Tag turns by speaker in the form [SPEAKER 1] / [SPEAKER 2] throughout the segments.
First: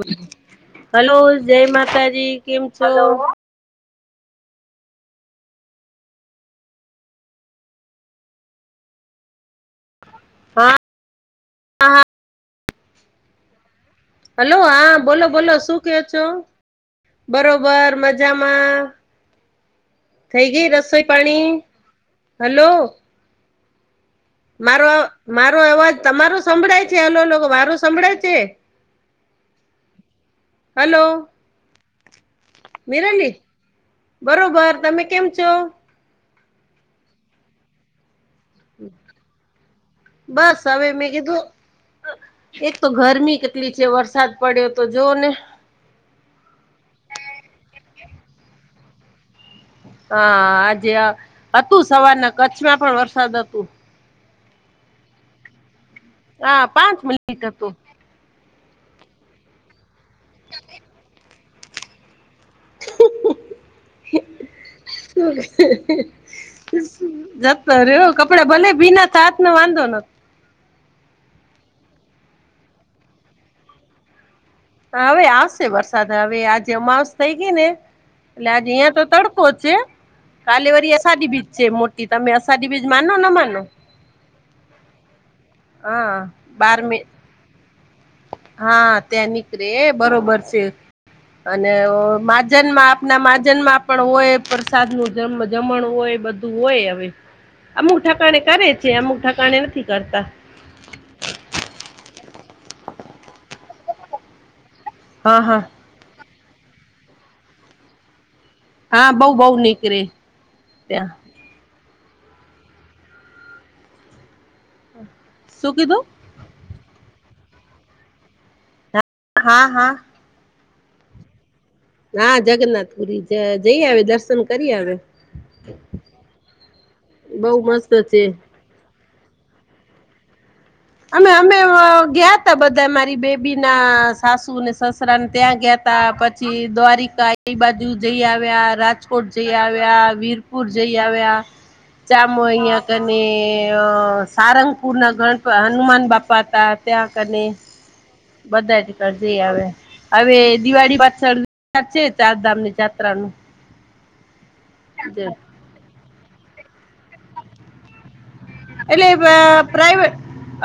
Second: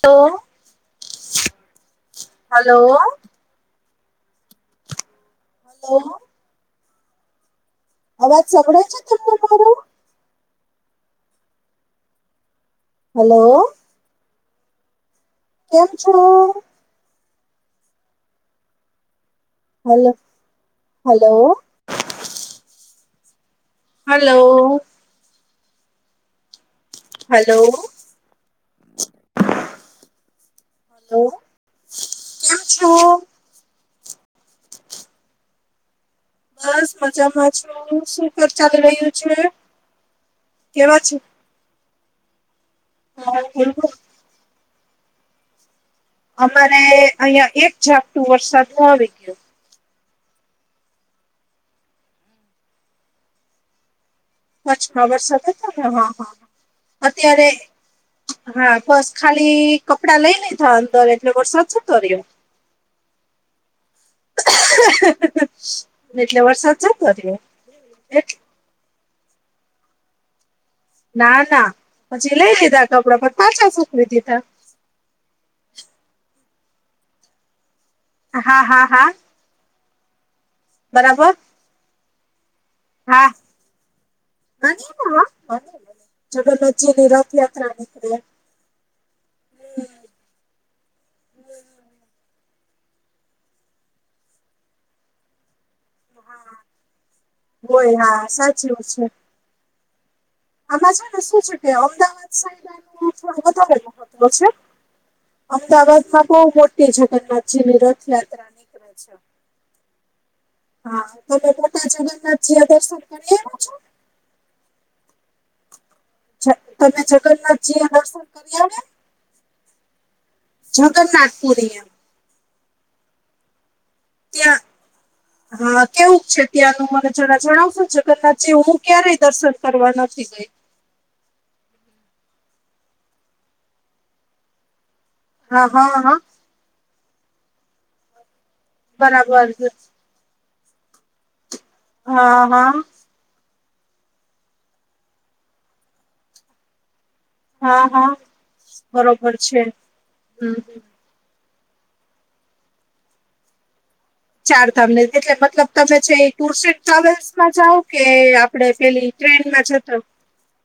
[SPEAKER 1] Hello
[SPEAKER 2] hello, જય માતાજી, કેમ છો? હલો.
[SPEAKER 1] હલો. અવાજ સંભળાય છે તમને મારો?
[SPEAKER 2] હા, હા.
[SPEAKER 1] હલ્લો.
[SPEAKER 2] હલો હા બોલો-બોલો, શું
[SPEAKER 1] કેમ
[SPEAKER 2] કહ્યો છો?
[SPEAKER 1] હલો
[SPEAKER 2] બરોબર, મજામાં. થઈ ગઈ રસોઈ
[SPEAKER 1] હલો
[SPEAKER 2] પાણી? હલ્લો.
[SPEAKER 1] હાલ્લો.
[SPEAKER 2] મારો અ મારો અવાજ તમારો સંભળાય છે હલો-હલો,
[SPEAKER 1] હલો
[SPEAKER 2] મારો સંભળાય છે? હલ્લો?
[SPEAKER 1] હલો કેમ છો
[SPEAKER 2] મિરાલી બરોબર. તમે કેમ છો?
[SPEAKER 1] બસ મજામાં છું. શું ઘર ચાલી રહ્યું છે,
[SPEAKER 2] બસ હવે
[SPEAKER 1] કેવા
[SPEAKER 2] મેં
[SPEAKER 1] છે?
[SPEAKER 2] કીધું એક તો ગરમી કેટલી છે, વરસાદ પડ્યો તો જોઓ ને.
[SPEAKER 1] અમારે અહિયાં-અહિયાં એક ઝાપટું વરસાદનો આવી ગયો.
[SPEAKER 2] હા. આજે આ, હતું સવારના કચ્છમાં પણ વરસાદ હતું.
[SPEAKER 1] કચ્છ માં વરસાદ હતો ને, હા, હા.
[SPEAKER 2] પાંચ મિનિટ હતું
[SPEAKER 1] અત્યારેય હા, બસ ખાલી કપડા લઈ લીધા અંદર એટલે વરસાદ જતો રહ્યો.
[SPEAKER 2] [inaudible] શું
[SPEAKER 1] એટલે વરસાદ જતો
[SPEAKER 2] શું
[SPEAKER 1] રહ્યો
[SPEAKER 2] જતો રહ્યો
[SPEAKER 1] એટલે
[SPEAKER 2] કપડા ભલે ભીના થાત નો વાંધો નથ
[SPEAKER 1] ના, ના, પછી લઈ લીધા કપડાં, પછ પાછા સુકવી દીધા.
[SPEAKER 2] હા હવે આવશે વરસાદ, હવે આજે અમાવસ થઈ ગઈ ને, એટલે
[SPEAKER 1] હા
[SPEAKER 2] આજે
[SPEAKER 1] હા
[SPEAKER 2] અહિયાં તો
[SPEAKER 1] હા
[SPEAKER 2] તડકો કો ચે કાલે વરી અષાઢી
[SPEAKER 1] બરાબર
[SPEAKER 2] બીજ છે મોટી તમે અષાઢી બીજ માનો ના માનો?
[SPEAKER 1] [unintelligible]
[SPEAKER 2] હા બાર
[SPEAKER 1] જગન્નાથજી
[SPEAKER 2] મે
[SPEAKER 1] ની રથયાત્રા નીકળે
[SPEAKER 2] હા, ત્યાં નીકળે બરોબર છે. અને ઓ માજન માં આપના માજનમાં પણ હોય પ્રસાદ નું જમણ હોય બધું
[SPEAKER 1] હા
[SPEAKER 2] હોય હવે.
[SPEAKER 1] હોય
[SPEAKER 2] અમુક
[SPEAKER 1] હા
[SPEAKER 2] ઠાકાણે કરે
[SPEAKER 1] સાચી વાત
[SPEAKER 2] છે અમુક ઠાકાણે નથી કરતા.
[SPEAKER 1] આમાં છે ને શું છે કે અમદાવાદ સાઈડનું થોડું બારે [unintelligible] છે.
[SPEAKER 2] હા હા
[SPEAKER 1] અમદાવાદમાં બહુ મોટી જગન્નાથજી ની રથયાત્રા નીકળે
[SPEAKER 2] હા,
[SPEAKER 1] છે
[SPEAKER 2] બઉ બઉ નીકરે.
[SPEAKER 1] હા, તમે પોટા જગન્નાથ જી શું ફરી આવ્યા છો?
[SPEAKER 2] શું કીધું?
[SPEAKER 1] જ તમે જગન્નાથજી એ દર્શન કરી આવ્યા?
[SPEAKER 2] હા, હા.
[SPEAKER 1] જગન્નાથપુરી એમ.
[SPEAKER 2] ના જગન્નાથ પુરી જ-જઈ આવે દસ
[SPEAKER 1] ત્યાં હા કેવું છે ત્યાંનું મને જરા
[SPEAKER 2] બઉ
[SPEAKER 1] જણાવશો
[SPEAKER 2] મસ્ત છે.
[SPEAKER 1] જગન્નાથ જેવું ક્યારેય દર્શન કરવા નથી ગઈ.
[SPEAKER 2] અમે અમે ગયા તા બધા મારી બેબી ના સાસુને સસ ત્યાં
[SPEAKER 1] હા હા
[SPEAKER 2] ગયાતા
[SPEAKER 1] હા
[SPEAKER 2] પછી દ્વારિકા એ બાજુ જઈ આવ્યા. રાજકોટ
[SPEAKER 1] બરાબર
[SPEAKER 2] જઈ
[SPEAKER 1] છે.
[SPEAKER 2] આવ્યા વીરપુર જઈ આવ્યા, ચામો
[SPEAKER 1] હા હા
[SPEAKER 2] અહિયાં ક અને સારંગપુરના ગણપ હનુમાન બાપા હતા. ત્યાને,
[SPEAKER 1] હા હા
[SPEAKER 2] બધાક
[SPEAKER 1] બરોબર
[SPEAKER 2] જઈ
[SPEAKER 1] છે
[SPEAKER 2] આવે હવે
[SPEAKER 1] હમ હમ.
[SPEAKER 2] દિવાળી પાછળ વિચાર છે ચારધામ ની જાયાત્રા નું.
[SPEAKER 1] ચાર ધામને એટલે મતલબ તમે જે ટુર્સ એન્ડ ટ્રાવેલ્સમાં જાઓ કે કડે ફેલી ટ્રેન
[SPEAKER 2] એટલે
[SPEAKER 1] માં જતો.
[SPEAKER 2] પ્રાઈવેટ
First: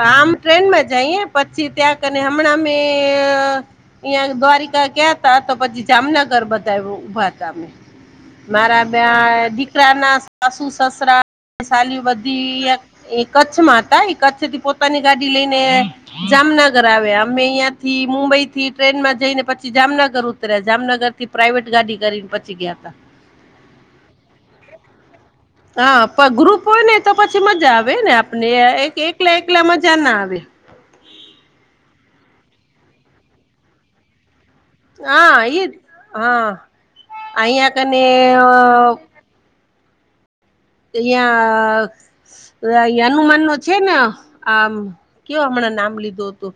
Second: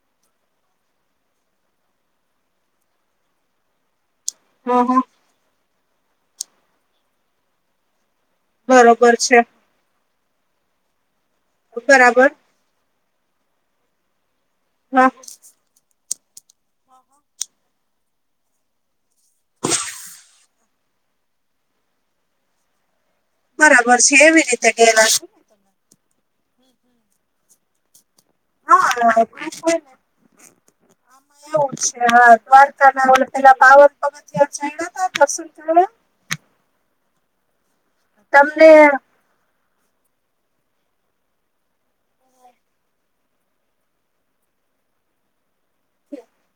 [SPEAKER 2] આમ ટ્રેનમાં જઈએ પછી ત્યાં કરીને હમણાં અમે અહીં
[SPEAKER 1] હા
[SPEAKER 2] દ્વારિકા
[SPEAKER 1] હા
[SPEAKER 2] ગયા ત તો પછી જામનગર બધા ઉભા ત અમે. મારા બે
[SPEAKER 1] બરોબર છે
[SPEAKER 2] દીકરા ના સાસુ સસરા સાલી
[SPEAKER 1] બરાબર
[SPEAKER 2] બધી એ કચ્છમાં હતા કચ્છ થી પોતાની
[SPEAKER 1] હા
[SPEAKER 2] ગાડી લઈને જામનગર આવ્યા અમે અહં થી મુંબઈ થી ટ્રેન માં જઈને પછી જામનગર ઉતર્યા જામનગર થી પ્રાઇવેટ ગાડી કરીને પચી ગયા ત.
[SPEAKER 1] બરાબર છે એવી રીતે ગેલા છે.
[SPEAKER 2] હા ગ્રુપ હોય ને તો પછી મજા આવે ને આપને એક
[SPEAKER 1] હા
[SPEAKER 2] એકલા
[SPEAKER 1] ગ્રુપ
[SPEAKER 2] એકલા
[SPEAKER 1] હોય ને
[SPEAKER 2] મજા ના આવે.
[SPEAKER 1] આમાં એવું છે હા દ્વારકા ના ઓ પેલા પાવન પગ
[SPEAKER 2] હા એ
[SPEAKER 1] ચર્ન?
[SPEAKER 2] હા, અહીંયા કને
[SPEAKER 1] તમને
[SPEAKER 2] યા હનુમાન નો છે ને આમ કયો હમણાં નામ. ો તો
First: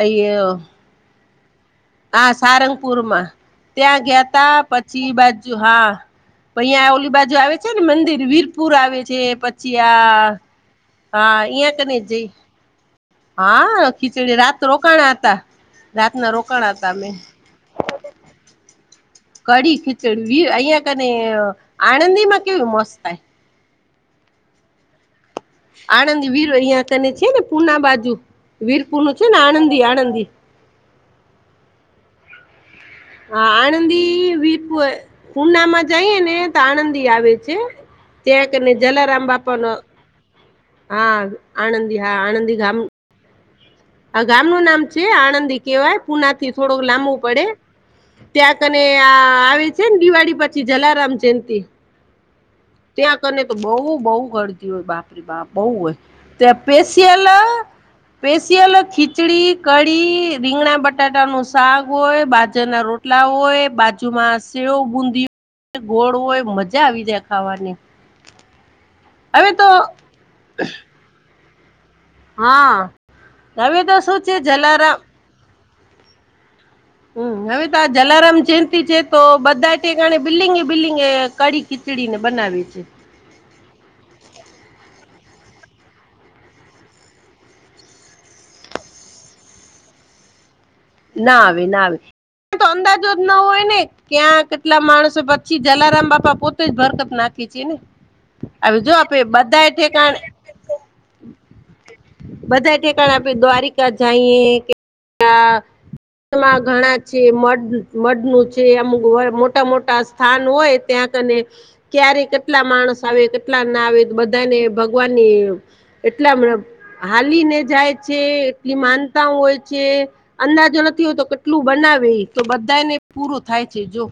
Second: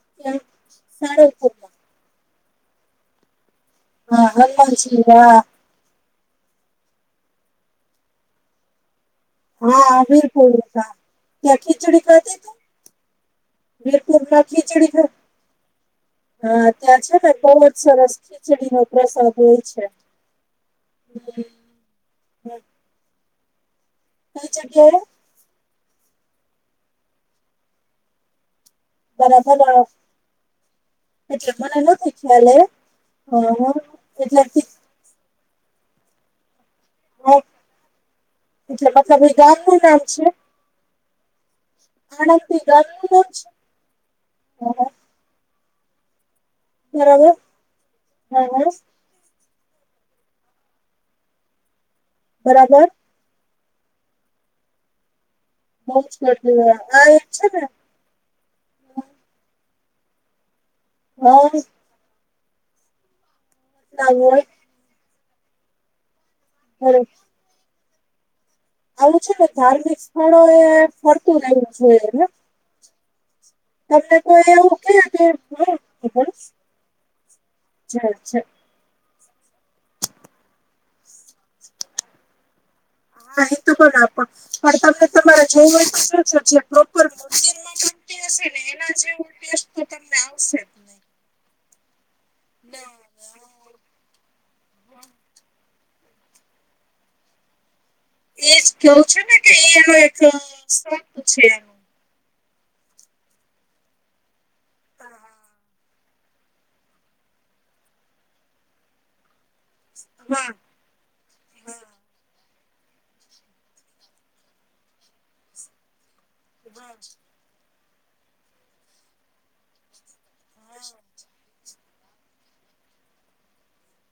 [SPEAKER 2] અ [unintelligible]
[SPEAKER 1] સારો [unintelligible]
[SPEAKER 2] આ સારંગપુર. માં ત્યાં ગયા
[SPEAKER 1] હા
[SPEAKER 2] તા
[SPEAKER 1] હનુમાનજી
[SPEAKER 2] પછી
[SPEAKER 1] હા
[SPEAKER 2] બાજુ હા. પઈ યા ઓલી બાજુ આવે છે ને મંદિર, વીરપુર આવે છે. પછી
[SPEAKER 1] હા
[SPEAKER 2] આ,
[SPEAKER 1] વીરપુર
[SPEAKER 2] હા
[SPEAKER 1] ત્યાં
[SPEAKER 2] યા કને
[SPEAKER 1] ખીચડી
[SPEAKER 2] જઈ
[SPEAKER 1] ખાધી તી
[SPEAKER 2] હા. ખીચડી
[SPEAKER 1] વીરપુરમાં
[SPEAKER 2] રાત
[SPEAKER 1] ખીચડી ખા
[SPEAKER 2] રોકાણા હતા, રાતના
[SPEAKER 1] હા
[SPEAKER 2] રોકાણા તા
[SPEAKER 1] ત્યાં
[SPEAKER 2] અમે.
[SPEAKER 1] છે ને બહુ જ સરસ. [unintelligible]
[SPEAKER 2] કઢી
[SPEAKER 1] છે.
[SPEAKER 2] ખીચડી, અહિયાં કને
[SPEAKER 1] હમ.
[SPEAKER 2] આણંદીમાં કેવી મસ્ત થાય.
[SPEAKER 1] કંઈ જગ્યાએ?
[SPEAKER 2] આણંદી વીર, અહિયાં તને છે ને પૂના બાજુ વીરપુરનું છે ને
[SPEAKER 1] બરાબર અ,
[SPEAKER 2] આણંદી-આણંદી.
[SPEAKER 1] એટલે મને નથી ખ્યાલ એ.
[SPEAKER 2] હા આણંદી
[SPEAKER 1] એટલે ખી-
[SPEAKER 2] વીરપુર પુનામાં જઈએે ને તો આણંદી આવે
[SPEAKER 1] હા,
[SPEAKER 2] છે ત્યાં કરીને જલારામ બાપાનો-
[SPEAKER 1] અચ્છા
[SPEAKER 2] હા આનંદી હા આનંદી ગમ
[SPEAKER 1] બ [unintelligible]
[SPEAKER 2] આ ગામ ન નામ છે આણંદી કહેવાય પુના થી થોડુંક લાંબુ
[SPEAKER 1] બરાબર
[SPEAKER 2] પડે
[SPEAKER 1] હા
[SPEAKER 2] ત્યાં
[SPEAKER 1] હા
[SPEAKER 2] કને ત્યા આવે છે ને દિવાળી પછી જલારામ જયંતિ.
[SPEAKER 1] બરાબર!
[SPEAKER 2] ત્યા કરને તો બહુ બહુ ઘરજી હોય બાપ. બહ હોય
[SPEAKER 1] બહુ જ
[SPEAKER 2] તે
[SPEAKER 1] ગટુ- આ એક
[SPEAKER 2] સ્પેશિયલ
[SPEAKER 1] છે ને
[SPEAKER 2] - સ્પેશિયલ ખીચડી કઢી રીંગણા બટાટાનું
[SPEAKER 1] ના
[SPEAKER 2] શાક. હોય બાજરના રોટલા હોય બાજુમાં
[SPEAKER 1] હોય
[SPEAKER 2] સેવ બુંદી હોય ગોળ હોય મજા. મજા આવી
[SPEAKER 1] બરોબર
[SPEAKER 2] દે ખાવાની.
[SPEAKER 1] આવું છે ને
[SPEAKER 2] હવે તો
[SPEAKER 1] ધાર્મિક સ્થળો એ ફરતું રહેવું જોઈએને.
[SPEAKER 2] હા! હવે તો
[SPEAKER 1] તને
[SPEAKER 2] શું છે
[SPEAKER 1] કોઈ એવું ક
[SPEAKER 2] જલારામ
[SPEAKER 1] કે. [unintelligible]
[SPEAKER 2] હમ હવે તો
[SPEAKER 1] જાય
[SPEAKER 2] જલરમ
[SPEAKER 1] છે.
[SPEAKER 2] ચિંતતા. [unintelligible] તો બધાણે બિલ્ડિંગ બિલ્ડિંગ એ કડી ખીચડીને બનાવે છે.
[SPEAKER 1] ન તોું બગ આપ. પણ તમે તમારે જોું છો જે પ્રોપર મંદિરમાં ગમતી હશે ને એના જેવું. કેસ્ટ તો તમને આવશે જ નહી.
[SPEAKER 2] ના આવે ના આવે તો અંદાજ જ ના હોય ને ક્યાંક. કેટલા માણસો પછી જલારામ બાપા પોતે જ ભરકત નાખે છે ને.
[SPEAKER 1] એ
[SPEAKER 2] હવે જો
[SPEAKER 1] કેવું
[SPEAKER 2] આપે
[SPEAKER 1] છે ને કે એ
[SPEAKER 2] બધા
[SPEAKER 1] એનો
[SPEAKER 2] ઠેકાણ
[SPEAKER 1] એક શું પૂછે એનો.
[SPEAKER 2] બધા ઠેકાણ આપે દ્વારિકા જઈએ કે.
[SPEAKER 1] હા
[SPEAKER 2] માં ઘણા છે મઢનું છે અમુક મોટ. મોટા મોટા સ્થાન
[SPEAKER 1] હા
[SPEAKER 2] હોય ત્યાં કને.
[SPEAKER 1] હા
[SPEAKER 2] ક્યારે કેટલા માણસ આવે કેટલા ના આવે બધાને ભગવાનની. એટલા હાલીને જાય છે. એટલી માનતાઓ હોય છે. અંદાજો
[SPEAKER 1] હા
[SPEAKER 2] નથી હોયતો કેટલું બનાવે તો બધાને પૂરો થાય છે જો.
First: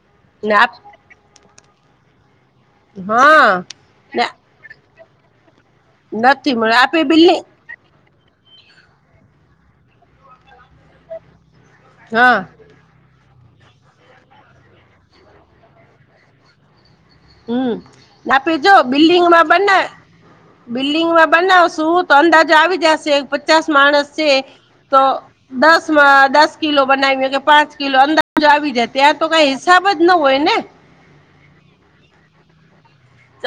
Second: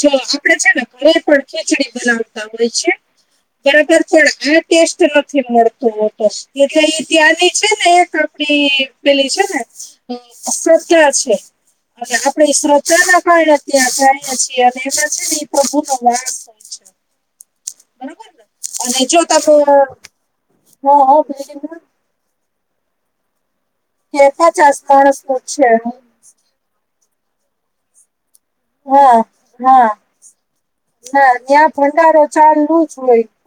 [SPEAKER 1] જો આપડે છે ને ઘરે પણ ખીચડી બનાવતા હોય છે
[SPEAKER 2] હા
[SPEAKER 1] બરાબર પણ આ. ટેસ્ટ નથી મળતું હોતો
[SPEAKER 2] નથી મળે
[SPEAKER 1] એટલે
[SPEAKER 2] આપે
[SPEAKER 1] એ ત્યાં.
[SPEAKER 2] બિલ્ડિંગ
[SPEAKER 1] છે ને એક આપડી પેલી છે ને શધા છે. હ
[SPEAKER 2] હા
[SPEAKER 1] આપડે શ્રધા ના કારણે ત્યાં જએ છીએ. અને એમાં છે ને એ પ્રભુ નો લસ હોય છે.
[SPEAKER 2] હમ
[SPEAKER 1] બરાબર
[SPEAKER 2] ના
[SPEAKER 1] ને
[SPEAKER 2] પી જો
[SPEAKER 1] અને
[SPEAKER 2] બિલ્ડીંગમાં
[SPEAKER 1] તમે
[SPEAKER 2] બને
[SPEAKER 1] હા હા
[SPEAKER 2] બિલ્ડીંગમાં બને
[SPEAKER 1] માં
[SPEAKER 2] સુું. તો અંદાજ આવી જશે પચાસ માણસ
[SPEAKER 1] કે
[SPEAKER 2] છે
[SPEAKER 1] પચાસ
[SPEAKER 2] તો
[SPEAKER 1] માણસનું જ છે
[SPEAKER 2] દસ દસ. કિલો બનાવી કે પાંચ કિલો અંદાજ આવી જાય ત્યાં
[SPEAKER 1] હા
[SPEAKER 2] તો કઈ હિસાબ
[SPEAKER 1] હા
[SPEAKER 2] જ ન હોય ને.
[SPEAKER 1] ના ત્યાં ભંડારો ચાલુ જ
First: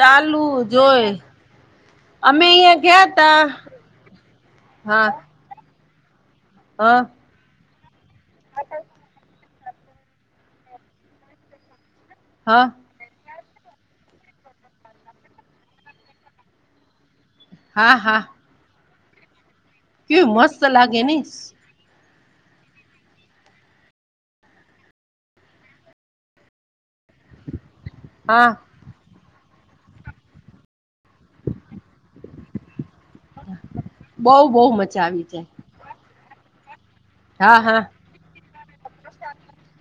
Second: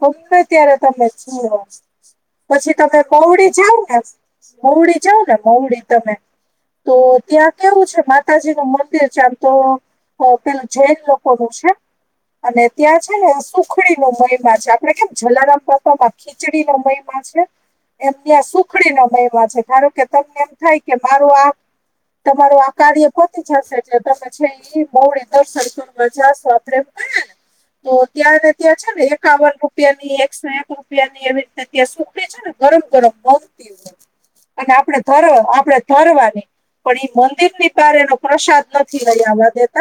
[SPEAKER 1] હોય ગમે ત્યારે તમે
[SPEAKER 2] જોઈ
[SPEAKER 1] જુ.
[SPEAKER 2] અમે
[SPEAKER 1] પછી
[SPEAKER 2] અહિયાં
[SPEAKER 1] તમે
[SPEAKER 2] ગયા તા
[SPEAKER 1] કોવડી જાવ ને. મહુડી
[SPEAKER 2] હા
[SPEAKER 1] જાવ ને મહુડી તમે તો.
[SPEAKER 2] હા
[SPEAKER 1] ત્યાં કેવું છે માતાજી નું મંદિર છે આમ તો. તો પેલું જૈન લોકો નું છે અને
[SPEAKER 2] હા
[SPEAKER 1] ત્યાં છે ને શું. ઉખડી ન મહિમા છે. આપડે કેમ જલારામ પાપામાં ખીચડીનો મહિમા છે.
[SPEAKER 2] હા હા
[SPEAKER 1] એમને સુ ઉખડી ન મહિમા છે ધ કે
[SPEAKER 2] કેવી
[SPEAKER 1] તમને એમ
[SPEAKER 2] મસ્ત
[SPEAKER 1] થાય કે
[SPEAKER 2] લાગે નઈ
[SPEAKER 1] મારું આ. તમારું આ કાર્ય કોતી જશે જે તમે છે. બહુધર સરસ મજા વાપરે એમ ગયા ને તો ત્યાંને
[SPEAKER 2] હા
[SPEAKER 1] ત્યાં. છે ને એકાવન રૂપિયા ની એકસો એક રૂપિયાની એવી રીતે ત્યાં સુખડી છે ને ગરમ ગરમ. તી હો
[SPEAKER 2] બઉ
[SPEAKER 1] અને
[SPEAKER 2] બહુ મજા આવી
[SPEAKER 1] આપડરો
[SPEAKER 2] જાય
[SPEAKER 1] આપડે. ફરવાની પણ ઈ મંદિર
[SPEAKER 2] હા
[SPEAKER 1] ની
[SPEAKER 2] હા
[SPEAKER 1] પાર એનો પ્રસાદ નથી રહવા.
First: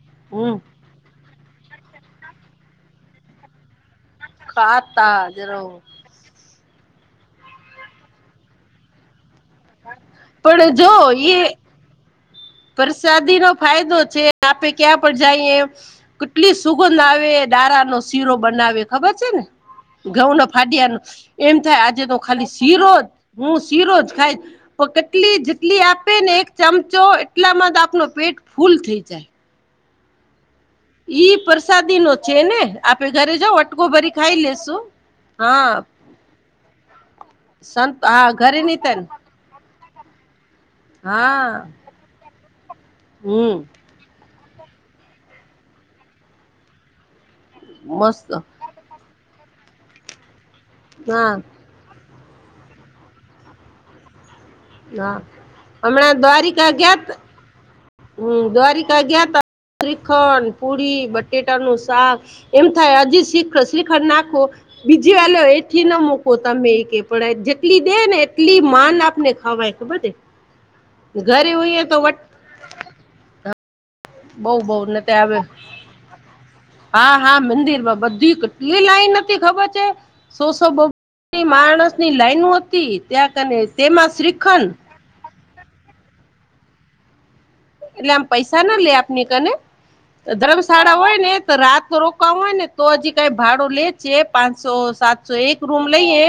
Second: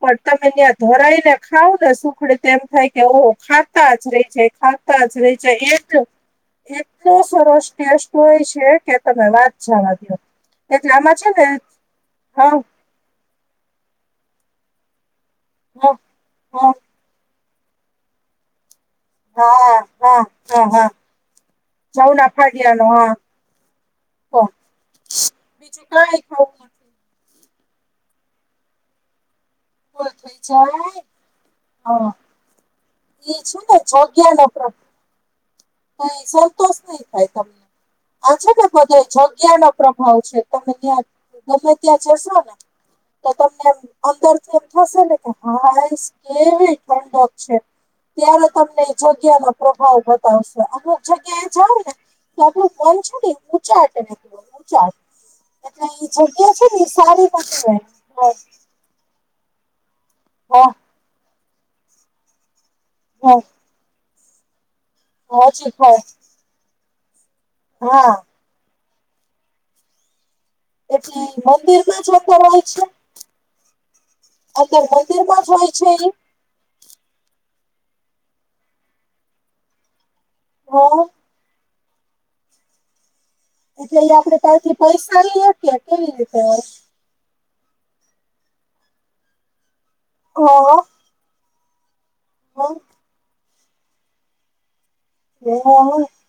[SPEAKER 1] પણ તમે
[SPEAKER 2] હમ
[SPEAKER 1] ત્યાં ધરાઈ ને ખાવ ને સુખડી તો એમ થાય કે ઓહો ખાતા જ રહી. જાય, ખાતા રહી
[SPEAKER 2] જ રહો
[SPEAKER 1] જાય [unintelligible] એટલો સરસ ટેસ્ટ હોય છે કે તમે વાત જાવા દયો.
[SPEAKER 2] પણ જો
[SPEAKER 1] એટલે આમાં છે
[SPEAKER 2] એ
[SPEAKER 1] ને [unintelligible]
[SPEAKER 2] પ્રસાદી નો ફાયદો છે. આપે ક્યાં પણ જાઈએ,
[SPEAKER 1] હા
[SPEAKER 2] કેટલી
[SPEAKER 1] હા હા
[SPEAKER 2] સુગંધ આવે ડારા નો શીરો બનાવે. ખબર છે ને?
[SPEAKER 1] હા
[SPEAKER 2] ઘઉં ના
[SPEAKER 1] હા હા
[SPEAKER 2] ફાડિયા નો. એમ થાય આજે તો
[SPEAKER 1] ચૌદ
[SPEAKER 2] ખાલી
[SPEAKER 1] અઠવાડિયાનો
[SPEAKER 2] શીરો જ
[SPEAKER 1] હા
[SPEAKER 2] હું શીરો જ ખાઈ,
[SPEAKER 1] તો
[SPEAKER 2] પણ કેટલી જેટલી
[SPEAKER 1] બીજું
[SPEAKER 2] આપે
[SPEAKER 1] કઈ
[SPEAKER 2] ને એક
[SPEAKER 1] ખાવું
[SPEAKER 2] ચમ ચો
[SPEAKER 1] નથી
[SPEAKER 2] એટલામાં તો આપનો પેટ ફૂલ થઈ જાય.
[SPEAKER 1] [unintelligible]
[SPEAKER 2] ઈ પ્રસાદી
[SPEAKER 1] હા
[SPEAKER 2] નો છે ને. આપે ઘરે
[SPEAKER 1] ઈ
[SPEAKER 2] જાવ
[SPEAKER 1] છે ને
[SPEAKER 2] વટકો ભરી ખાઈ લેશું, હા.
[SPEAKER 1] કંઈ સંતોષ નહી થાય તમને.
[SPEAKER 2] સંત હા
[SPEAKER 1] આ છે
[SPEAKER 2] ઘરે
[SPEAKER 1] ને
[SPEAKER 2] નહી
[SPEAKER 1] બધા
[SPEAKER 2] તને
[SPEAKER 1] જગ્યા નો પ્રભાવ છે. તમે ત્યાં
[SPEAKER 2] હા
[SPEAKER 1] ગમે ત્યાં જશો ને તો
[SPEAKER 2] હમ
[SPEAKER 1] તમને અંદર થી એમ થશે ને કે હાઈસ કેવી ઠંડક છે
[SPEAKER 2] મસ્ત
[SPEAKER 1] ત્યારે તમને જગ્યા નો પ્રભાવ બતાવશે અમુક
[SPEAKER 2] હા
[SPEAKER 1] જગ્યા એ જાવ ને તો આપડું ફોન છેને ઊંચે આટે [unintelligible] ચાલ
[SPEAKER 2] હા
[SPEAKER 1] એટલે ઈ જગ્યા છે ને સારી માટે રહે.
[SPEAKER 2] હમ્મ દ્વારિકા ગયાં તા શ્રીખંડ પુરી બટેટાનું શાક એમ થાય હજી
[SPEAKER 1] હા
[SPEAKER 2] શ્રી -શ્રીખંડ નાખો બીજી વાલો
[SPEAKER 1] હા હજી
[SPEAKER 2] એથી
[SPEAKER 1] થાય
[SPEAKER 2] ના મુકો તમે એ કે પણ જેટલી દે
[SPEAKER 1] હા
[SPEAKER 2] ને કેટલી માન આપને ખાવાય ખબર દે
[SPEAKER 1] એટલે ઈ મંદિરમાં જતો રહે છે?
[SPEAKER 2] બહુ બહુ
[SPEAKER 1] અંદર
[SPEAKER 2] ને તે આવ્યો
[SPEAKER 1] મંદિરમાં જ હોય છે એ
[SPEAKER 2] હા હા મંદિરમાં બધી કેટલી લાઈન નથી ખબર છે સોસો બ
[SPEAKER 1] હા
[SPEAKER 2] માણસ ની લાઈનો હતી. ત્યાં કને
[SPEAKER 1] એટલે
[SPEAKER 2] તેમાં
[SPEAKER 1] અહી આપડે
[SPEAKER 2] શ્રીખંડ
[SPEAKER 1] ત્યાંથી પૈસા લઈએ કે્યા કેવી રીતે?
[SPEAKER 2] એટલે આમ પૈસા ના લે આપની કને ધર્મશાળા હોય ને તો રાત રો કા હોય ને
[SPEAKER 1] હા
[SPEAKER 2] તો હજી કઈ ભાડો લે છે પાંચસો સાત સો એક
[SPEAKER 1] હા
[SPEAKER 2] રૂમ લઈએ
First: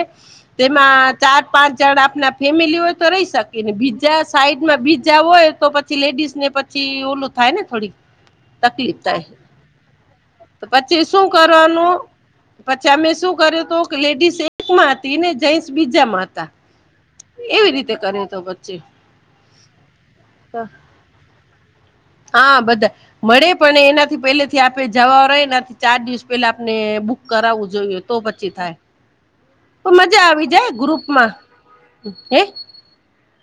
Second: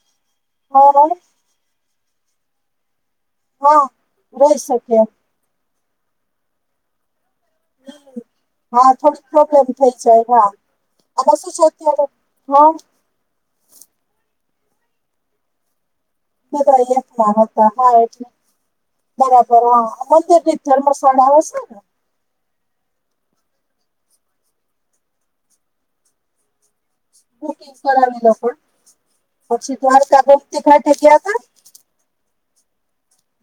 [SPEAKER 1] હા
[SPEAKER 2] તેમાં ચાર પાંચ જણ આપના ફેમિલી હોય તો રહી શક કેને
[SPEAKER 1] હા
[SPEAKER 2] બીજા
[SPEAKER 1] રહી
[SPEAKER 2] સાઈડમાં
[SPEAKER 1] શકીએ
[SPEAKER 2] બીજા હોય તો પછી લેડીસને પછી ઓલું થાય ને થોડી
[SPEAKER 1] હા
[SPEAKER 2] તકલીફ થાય.
[SPEAKER 1] થોડીક પ્રોબ્લેમ થઈ જાય હા
[SPEAKER 2] તો પછી શું
[SPEAKER 1] આમાં છે અત્યારે
[SPEAKER 2] કરવાનું
[SPEAKER 1] હા
[SPEAKER 2] પછી અમે શું કર્યું તું કે લેડીસ એકમાં હતી ને જેન્ટસ બીજામાં હ
[SPEAKER 1] માં તૈયે [unintelligible]
[SPEAKER 2] વચ્ચે
[SPEAKER 1] બરાબર હા મંદિર ની ધર્મશાળા હશે ને
[SPEAKER 2] હા, બધા મળે પણ એનાથી પેલે થી આપે જવા રહે ને તો ચાર દિવસ પેલા આપને બુક કરાવવું
[SPEAKER 1] બુકિંગ
[SPEAKER 2] જોઈએ તો
[SPEAKER 1] કરાવી લો
[SPEAKER 2] પછી
[SPEAKER 1] પણ
[SPEAKER 2] થાય,
[SPEAKER 1] પછી
[SPEAKER 2] તો
[SPEAKER 1] દ્વારકા
[SPEAKER 2] મજા આવી
[SPEAKER 1] ગોમતી
[SPEAKER 2] જાય
[SPEAKER 1] ઘાટે ગયા
[SPEAKER 2] ગ્રુપમાં.
[SPEAKER 1] તા
[SPEAKER 2] હ?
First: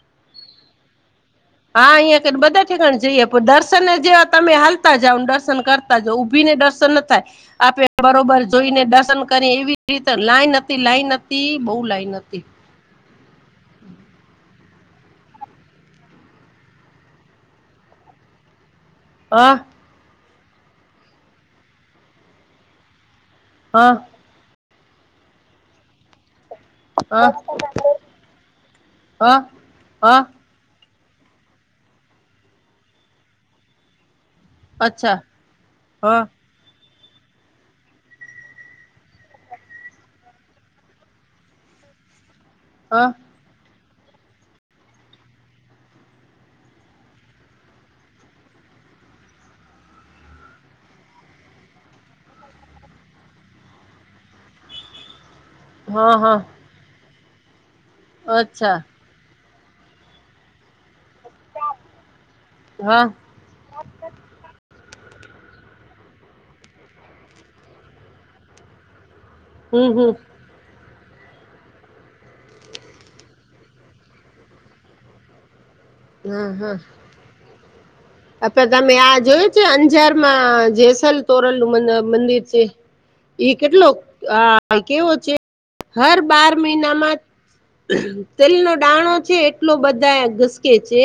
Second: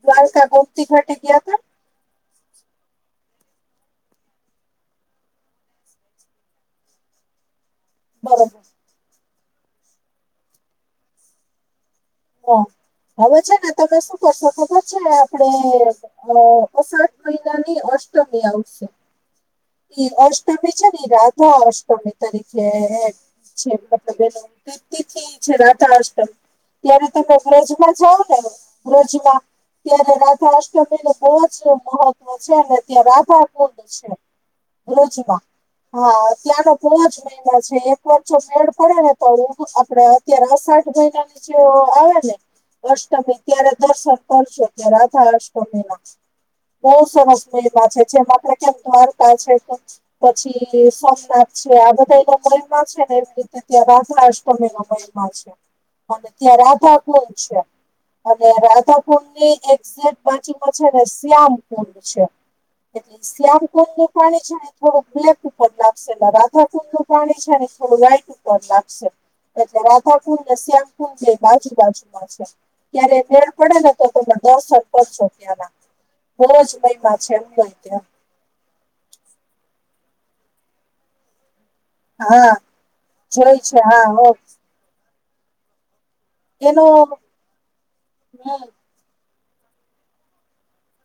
[SPEAKER 1] દ્વાલકા ગોપતી ઘાટ ગયા ત? [unintelligible]
[SPEAKER 2] હા અહં કને બધા ઠેકાણ જઈએ દર્શન જેવા તમે હાલતા જાવને દર્શન કરતા ઉભીને દર્શન ન થાય, આપે બરોબર જોઈને દર્શન કરી એવી રીતે લાઈન હતી લાઈન હતી બહુ લાઈન હતી.
[SPEAKER 1] હવે છે ને તમે શું કરશો ખબર છે આપડે અ અસઠ મહિનાની અષ્ટમી આવશે.
[SPEAKER 2] હ.
[SPEAKER 1] એ અષ્ટમી છે ને રાધા અષ્ટમી તરીકે છે
[SPEAKER 2] હા
[SPEAKER 1] મતલબ એનું તથી છે રાતાાષમ [unintelligible] ત્યારે
[SPEAKER 2] હા
[SPEAKER 1] તમે બ્રજમાં જાઓ ને,
[SPEAKER 2] હા
[SPEAKER 1] અ્રજમાં,
[SPEAKER 2] હા
[SPEAKER 1] ત્યારે અષ્ટમી નું બહુ જ મહત્વ છે અને ત્યાં રાધા કુંડ છે.
[SPEAKER 2] અચ્છા
[SPEAKER 1] રોજમાં હા ત્યાનો બ જ મહિના છે એક વારચ ફેડ પડે ને તો આપડે અત્યારે આ સાઠ મહિના પ આવે ને વર્ષ
[SPEAKER 2] હા
[SPEAKER 1] તમે ત્યારે દર્શન કરશો ત રાધા અષ્ટમી ના બહુ સરસ મે એમાં છે જે માત્ર કેમ દ્વારકા છે, કે પછી સોમનાથ છે, આ બધા એ લોકો એમાં છે ને એમ રીતે અ્યારે રાળષમેનો મયમાં છે.
[SPEAKER 2] હા
[SPEAKER 1] અને
[SPEAKER 2] હા
[SPEAKER 1] ત્યાં રાધા કુલ છે અને
[SPEAKER 2] અચ્છા
[SPEAKER 1] રાધા ની એઝે બાચમાં છે ને શ્યામ કુંડ છે
[SPEAKER 2] હા
[SPEAKER 1] એટલે સ્્યામ કો પાણી છે. થોડું બ્લેક ઉપર લાગશે એટલે રાધાકુંડ નું પાણી છેને, થોડું વ્હાઈટ ઉપર લાગશે એટલે
[SPEAKER 2] હમ હમ
[SPEAKER 1] રાધાપુર ન શ્યામપુર જે આજુબાજુમાં છે. ત્યારે મેળ પડે ને તો તમે દસ કરશો ત્યાંના બહજ ભયમાં છે એું લય ત્યા
[SPEAKER 2] અે તમે આ જોય છે અંજારમાં જેસલ તોરલ નું મ મંદિર
[SPEAKER 1] હા
[SPEAKER 2] છે એ
[SPEAKER 1] જોય છે
[SPEAKER 2] કેટલો
[SPEAKER 1] હા હો
[SPEAKER 2] આ કેવો છે હર બાર
[SPEAKER 1] એનો
[SPEAKER 2] મહિનામાં
[SPEAKER 1] હમ
[SPEAKER 2] તેલનોો દાણો છે. એટલો બધા ઘસકે છે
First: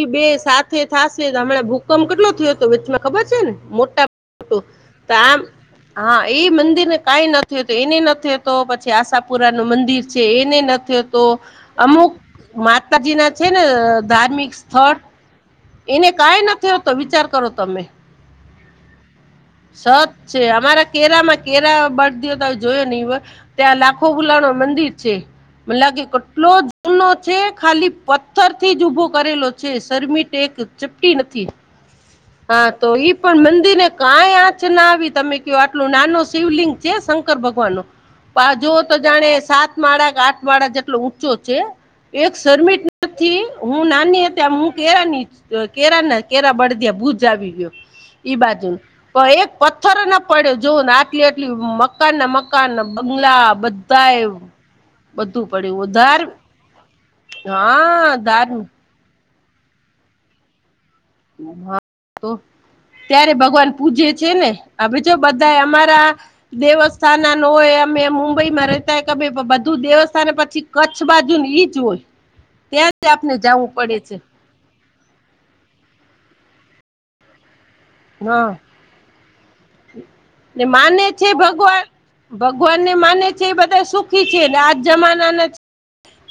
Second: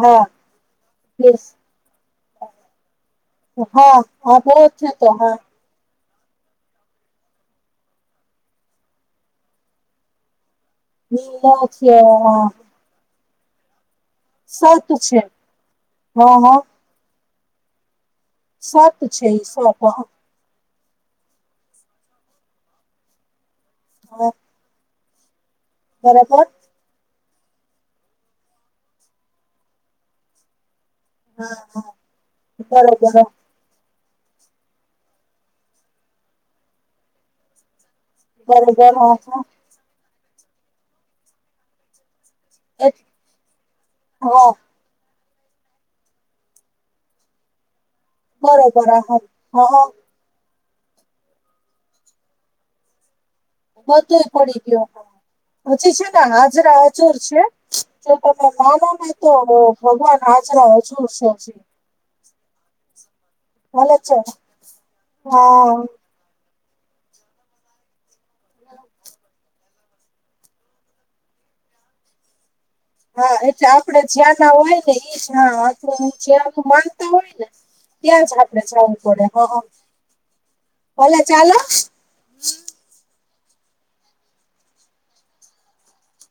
[SPEAKER 1] હા
[SPEAKER 2] બે સાથે થ હમણાં ભૂકંપ કેટલો થયો હતો વચમાં ખબર છે ને મોટા
[SPEAKER 1] હા હા
[SPEAKER 2] મોટ
[SPEAKER 1] બહુ
[SPEAKER 2] તો
[SPEAKER 1] થતો હા
[SPEAKER 2] આમ હા એ મંદિરને કંઈ નથીતું એને નથીતો પછી આશાપુરા નું મંદિર છે, એને તો
[SPEAKER 1] નીલો થયો
[SPEAKER 2] અમુક
[SPEAKER 1] હા
[SPEAKER 2] માતાજી ના છે ને, ધાર્મિક
[SPEAKER 1] સત
[SPEAKER 2] સ્થળ
[SPEAKER 1] છે
[SPEAKER 2] એને
[SPEAKER 1] હા
[SPEAKER 2] કાંઈ
[SPEAKER 1] હા
[SPEAKER 2] નથીતો વિચાર કરો તમે
[SPEAKER 1] સાત છે સાત
[SPEAKER 2] સત છે અમારા કેરામાં કેરા બળ દ ત જોયો નહ ત્યાં લાખો વુલાણો મંદિર છે મ લાગે
[SPEAKER 1] બરાબર
[SPEAKER 2] કેટલો જ ચૂનો છે ખાલી પથ્થરથી જ ઊભો કરેલો છે શરમિટ એક ચપટી નથી.
[SPEAKER 1] હા
[SPEAKER 2] હા તોય
[SPEAKER 1] બરોબર
[SPEAKER 2] પણ મંદિરને કાંઈ આંચ ના આવી તમે કયો આટલું નાનો શિવલિંગ છે, શંકર ભગવાન નું જોુઓ
[SPEAKER 1] બરોબર
[SPEAKER 2] તો
[SPEAKER 1] હા
[SPEAKER 2] જાણે
[SPEAKER 1] હા
[SPEAKER 2] સાત માળ કે આઠ માળ જેટલો ઊંચો છે એક શમિટ
[SPEAKER 1] એ
[SPEAKER 2] નથી હું નાની
[SPEAKER 1] હા
[SPEAKER 2] ત્યા કેરા ની કેરા ના કેરા બળદિયા ભુજ આવી ગયો. ઈ બાજુ
[SPEAKER 1] બરોબર હા
[SPEAKER 2] એ
[SPEAKER 1] હા હા
[SPEAKER 2] પથ્થર ના પડે જોવ ને આટલી આટલી મકાન ના મકાન બંગલા.
[SPEAKER 1] બધો
[SPEAKER 2] બધાય
[SPEAKER 1] પડી ગયો.
[SPEAKER 2] બધું પડ્યું
[SPEAKER 1] પછી
[SPEAKER 2] ધાર
[SPEAKER 1] છે હાજરા અચુર છે જો
[SPEAKER 2] હા ધાર
[SPEAKER 1] તમે મામા તો ભગવાન હાજરા હજુર છેજી.
[SPEAKER 2] હા તો ત્યારે ભગવાન પૂજે છે ને આ જો બધા
[SPEAKER 1] હા
[SPEAKER 2] અમારા દેવસ્થાાન હોય અમે મુંબઈ માં રહેતાય કે ભધા દેવસ્થાને પછી કચ્છ બાજુ ઈચ હોય ત્યાં જ આપને
[SPEAKER 1] હા એટલે
[SPEAKER 2] જવું પડે
[SPEAKER 1] આપડે
[SPEAKER 2] છે
[SPEAKER 1] જ્યાં ના હોય ને એજ હા આપણું જ્યાનુ માનતા હોય ને ત્યાં જ
[SPEAKER 2] હા
[SPEAKER 1] આપડે જવું પડે હ
[SPEAKER 2] ને માને
[SPEAKER 1] ભલે
[SPEAKER 2] છે
[SPEAKER 1] ચાલો
[SPEAKER 2] ભગવાન ભગવાનને માને છે એ બધા સુખી છેને આજ જમાનાના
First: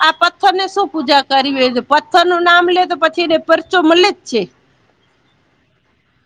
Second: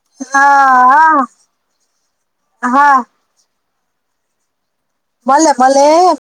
[SPEAKER 2] આ પથ્થર ને
[SPEAKER 1] હા
[SPEAKER 2] શું
[SPEAKER 1] હા
[SPEAKER 2] પૂજા કરવી હો પથ્થર નું નામ લે તો
[SPEAKER 1] હા
[SPEAKER 2] પછીને પરચો મળે જ છે.
[SPEAKER 1] ભલે ભલે